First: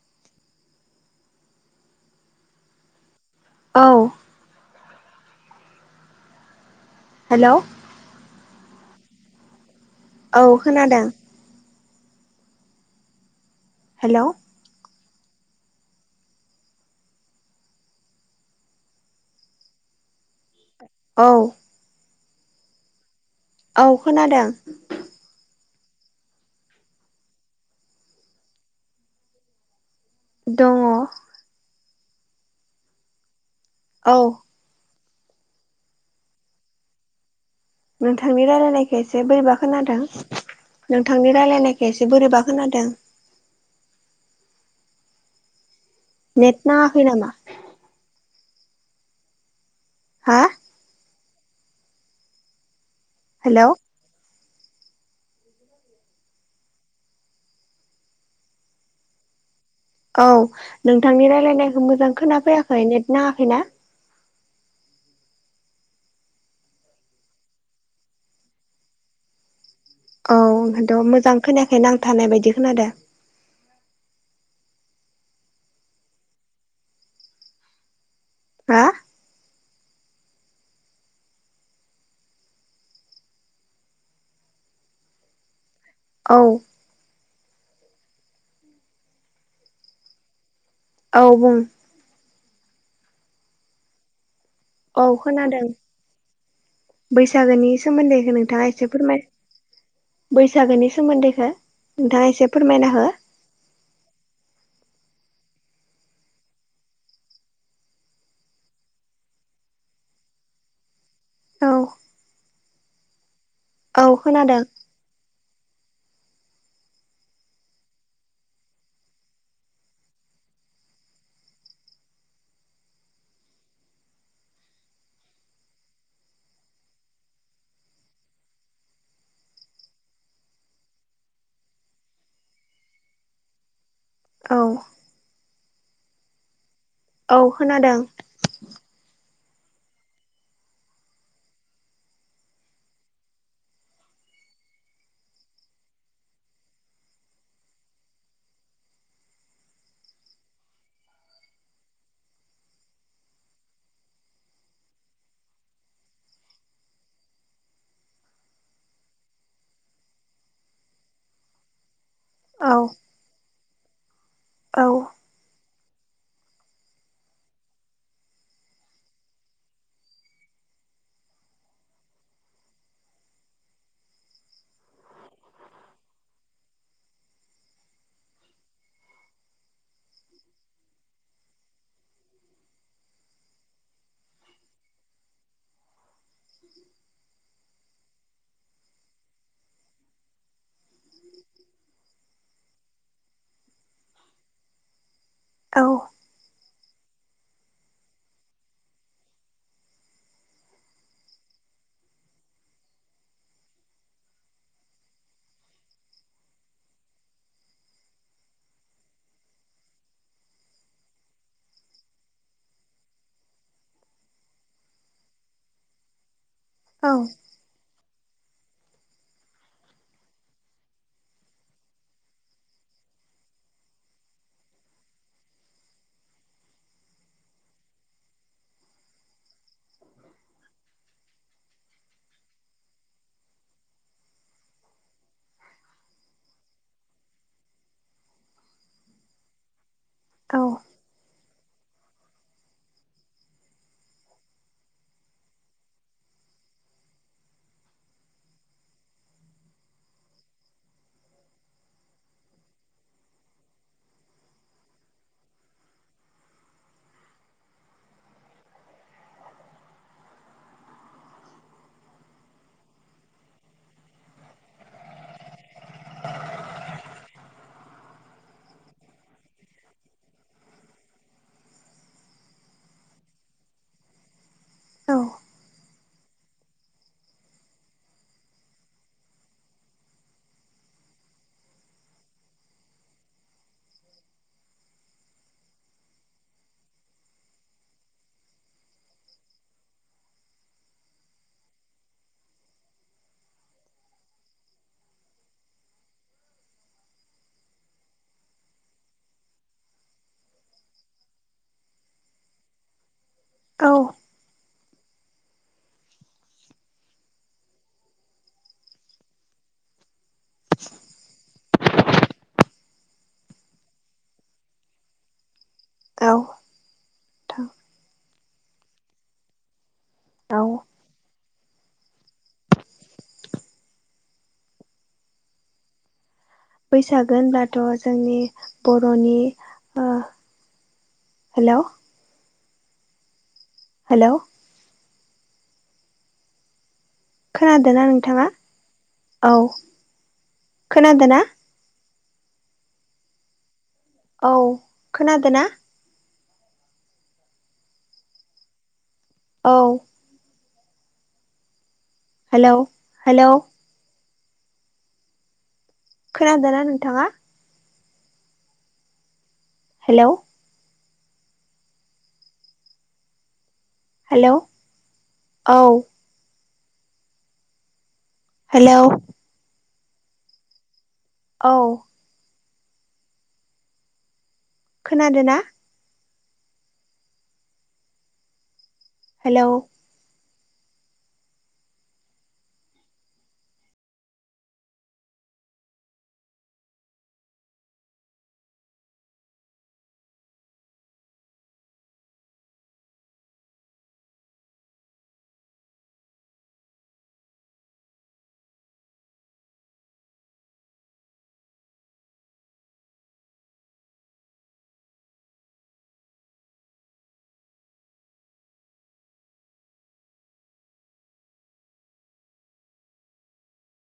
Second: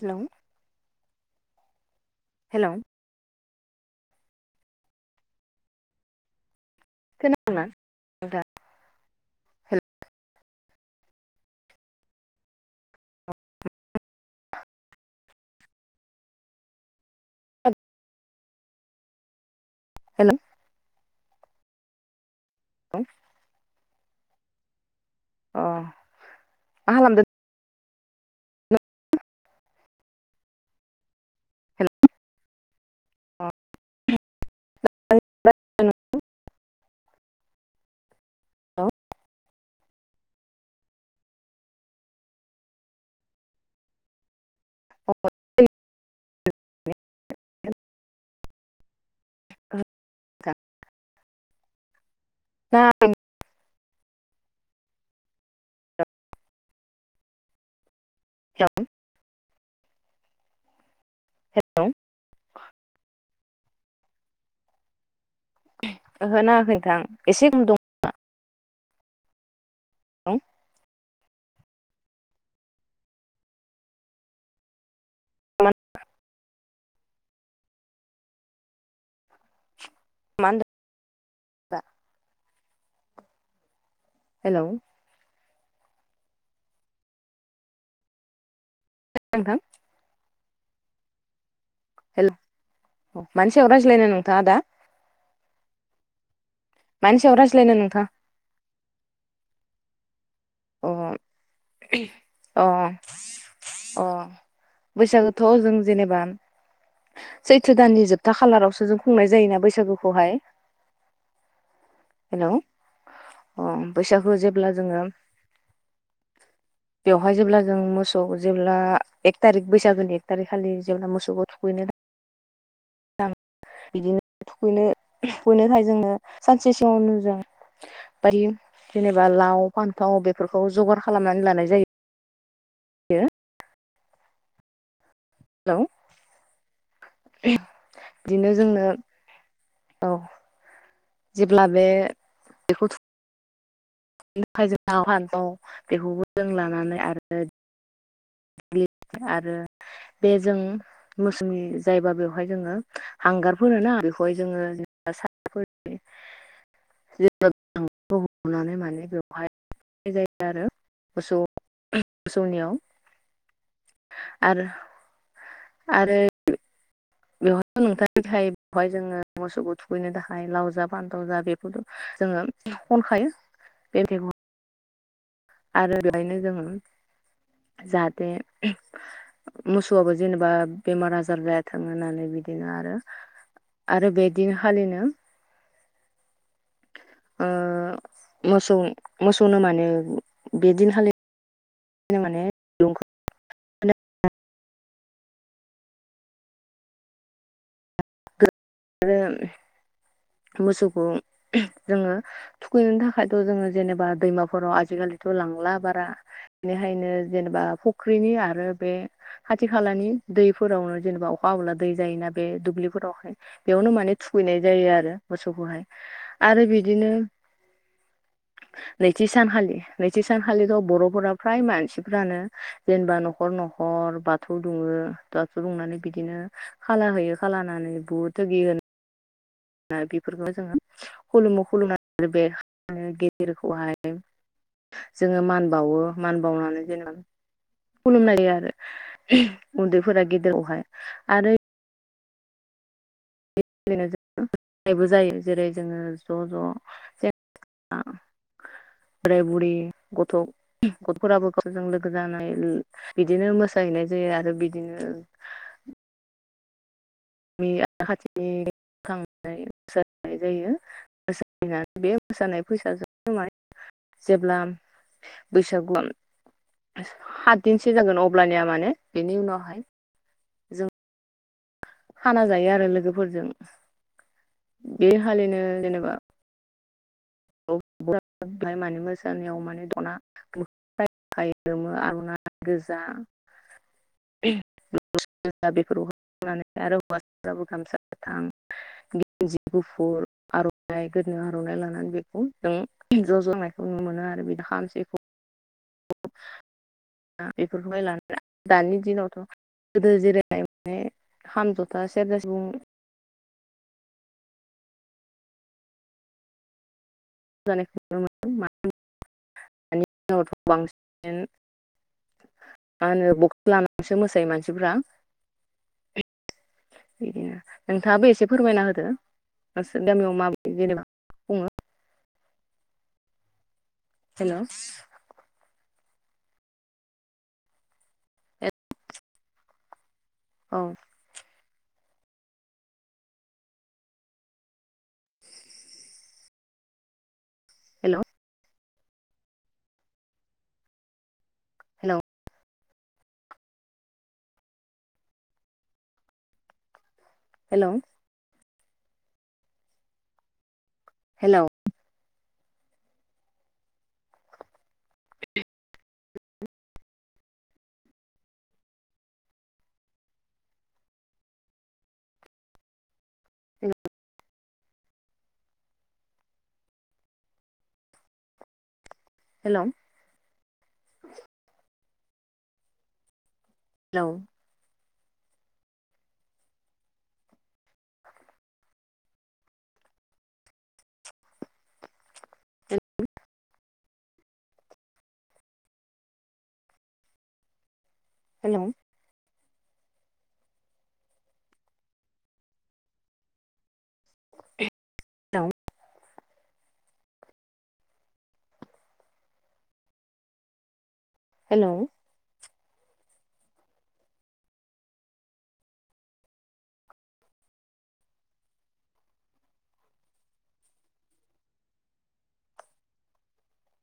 Hello hello औ hello खोनादोंना नोंथां? हेल' औ खोनादों। हेलौ हेल' औ [unintelligible] औ खोनादों ओ मा खालामदो? दङ हेलौ अ औ [unintelligible] नोंथांनि रायलायनायखौ एसे बोरैबा खोनादों नोंथांनि रायलायनाय एसे बोरैबा खोनादों। [unintelligible] नेट नाङाखै नामा? हा [unintelligible] हेलौ [unintelligible] औ नोंथांनि रायलायनायखौ मोजां खोनाफैयाखै। नेट नाङाखैना? उहो नाङाखै नोंथां। एसे गम दं औ ओंखायथ' मोजां खोनायाखै नांथानाय बायदि खोनादों। [unintelligible] हा मा होनदो [unintelligible] हेलौ औ [unintelligible] नोंथां औ बुं हेल' मानि सायाव रायज्लायनो नोंथाङा आ दा? औ खोनादों। मानि सायाव बैसागुनि रायज्लायनो नोंथां सोमोन्दैखौ नोंथाङा एसे फोरमाय अ बैसागुनि सोमोन्दैखौ नोंथाङा एसे अ फोरमायना हो। अ बैसागुथ' जों जेनेबा सैथ्र दाननि जोबथा खालारावसो जों खुंनाय जायोना बैसागुखौहाय। औ हेलौ अ' औ बैसागो खोनादों जेब्ला जोङो [inaudible] बेवहाय जेब्ला जों मोसौ जेब्ला एक थारिख बैसागोनि एक थारिक खालि जेब्ला मोसौखौ थुखैनो [inaudible] [unintelligible] बिदिनो थुखैनो थुखैनो थाखाय जोङो सानसे सिङावनो जों बारै जेनेबा लाव फानथाव बेफोरखौ जगार खालामनानै लानाय जायो। [unintelligible] औ हेलौ औ खोनादों बिदिनो जोंनो औ जेब्ला बे बेखौ बिनि थाखाय जों नाव हान दं बेखौबो जों लानानै आरो [unintelligible] बे जों मोसुमि जायोबा बेवहाय जोङो हांगारफोर ना बेवहाय जोङो [unintelligible] [inaudible] [unintelligible] नानै माने बेवहायनाय जायो आरो मोसौ औ मोसौनियाव आरो औ आरो बेवहाय नोंथां बेवहाय जोङो मोसौखौ थुखैनो थाखाय लाव जा बान्थाव जा बेफोर जोङो खनखायो बे मैगं आरो बेहायनो जोङो जाहाथे मोसौआबो जेनेबा बेमार आजार जायाथों होनानै बि आरो आरो बे दिनखालिनो ओ मोसौ मोसौनो माने बेदिनखालि बिदिनो माने दुरूंखौ औ आरो मोसौखौ जोङो थुखैनो थाखायथ' जोङो जेनेबा दैमाफोराव आजिखालि थ' लांला बारा बेनिखायनो जेनेबा फुख्रिनि आरो बे खाथि खालानि दैफोरावनो जेनेबा अखा हाबोला दै जायोना बे दुब्लिफोरावहाय बेयावनो माने थुगैनाय जायो आरो मोसौखौहाय। आरो औ बिदिनो [inaudible] नैथि सानखालि नैथि सानखालिथ' बर'फोरा फ्राय मानसिफ्रानो जेनेबा न'खर न'खर हर बाथौ दुङो बाथौ दुंनानै बिदिनो खाला होयो खाला होननानै बुट [unintelligible] ना बेफोरखौ जोङो खुलुमु खुलुमनानै बे गेदेरखौहाय जोङो मान बावो मान बावनानै जेनेबा खुलुमनायो आरो उन्दैफोरा औ गेदेरावहाय आरो [unintelligible] नायबो जायो जेरै जोङो ज' ज' जेनेबा बोराय बुरि गथ' गथ'फोराबोजों लोगो जानाय बिदिनो मोस साहैनाय जायो आरो बिदिनो [inaudible] बे [unintelligible] जायो [unintelligible] बे मोसानाय फैसाजों माने जेब्ला बैसागुआ सात दिनसो जागोन अब्लानिया माने बेनि उनाव हाय जों खाना जायो आरो लोगोफोरजों बे खालिनो जेनेबा [unintelligible] माने मोसानायाव माने दना [unintelligible] गोजा [unintelligible] बेफोर आरो हौवासाफोराबो गामसा गोथां गेन्जि गुफुर आरनाइ गोद आरनाइ लानानै बेखौ जों ज जनायखौ नु मोनो आरो बिदि खाम सिफुं। [inaudible] इफोरखौ हाय लाला दानि दिनावथ गोदो जैरै माने खाम जथा सेेरजा बुं औ। [unintelligible] मा होनो बक लानानैसो मोसायो मानसिफ्रा नोंथाङाबो एसे फोरमायना होदो। औ [unintelligible] हेल बैसाग होनब्लाथ जोंनि बरनि औ हेल हेल खोनादोंना हेल' नोंथाङा औ खोनादों ना? हेलो औ खोनादो ना। हेल औ हेल हेल हेल खोनादो ना नोंथाङा? हेल हेलौ औ हेलौ हेलौ औ हेल खोनादोना? हेल [unintelligible] हेल हेल हेल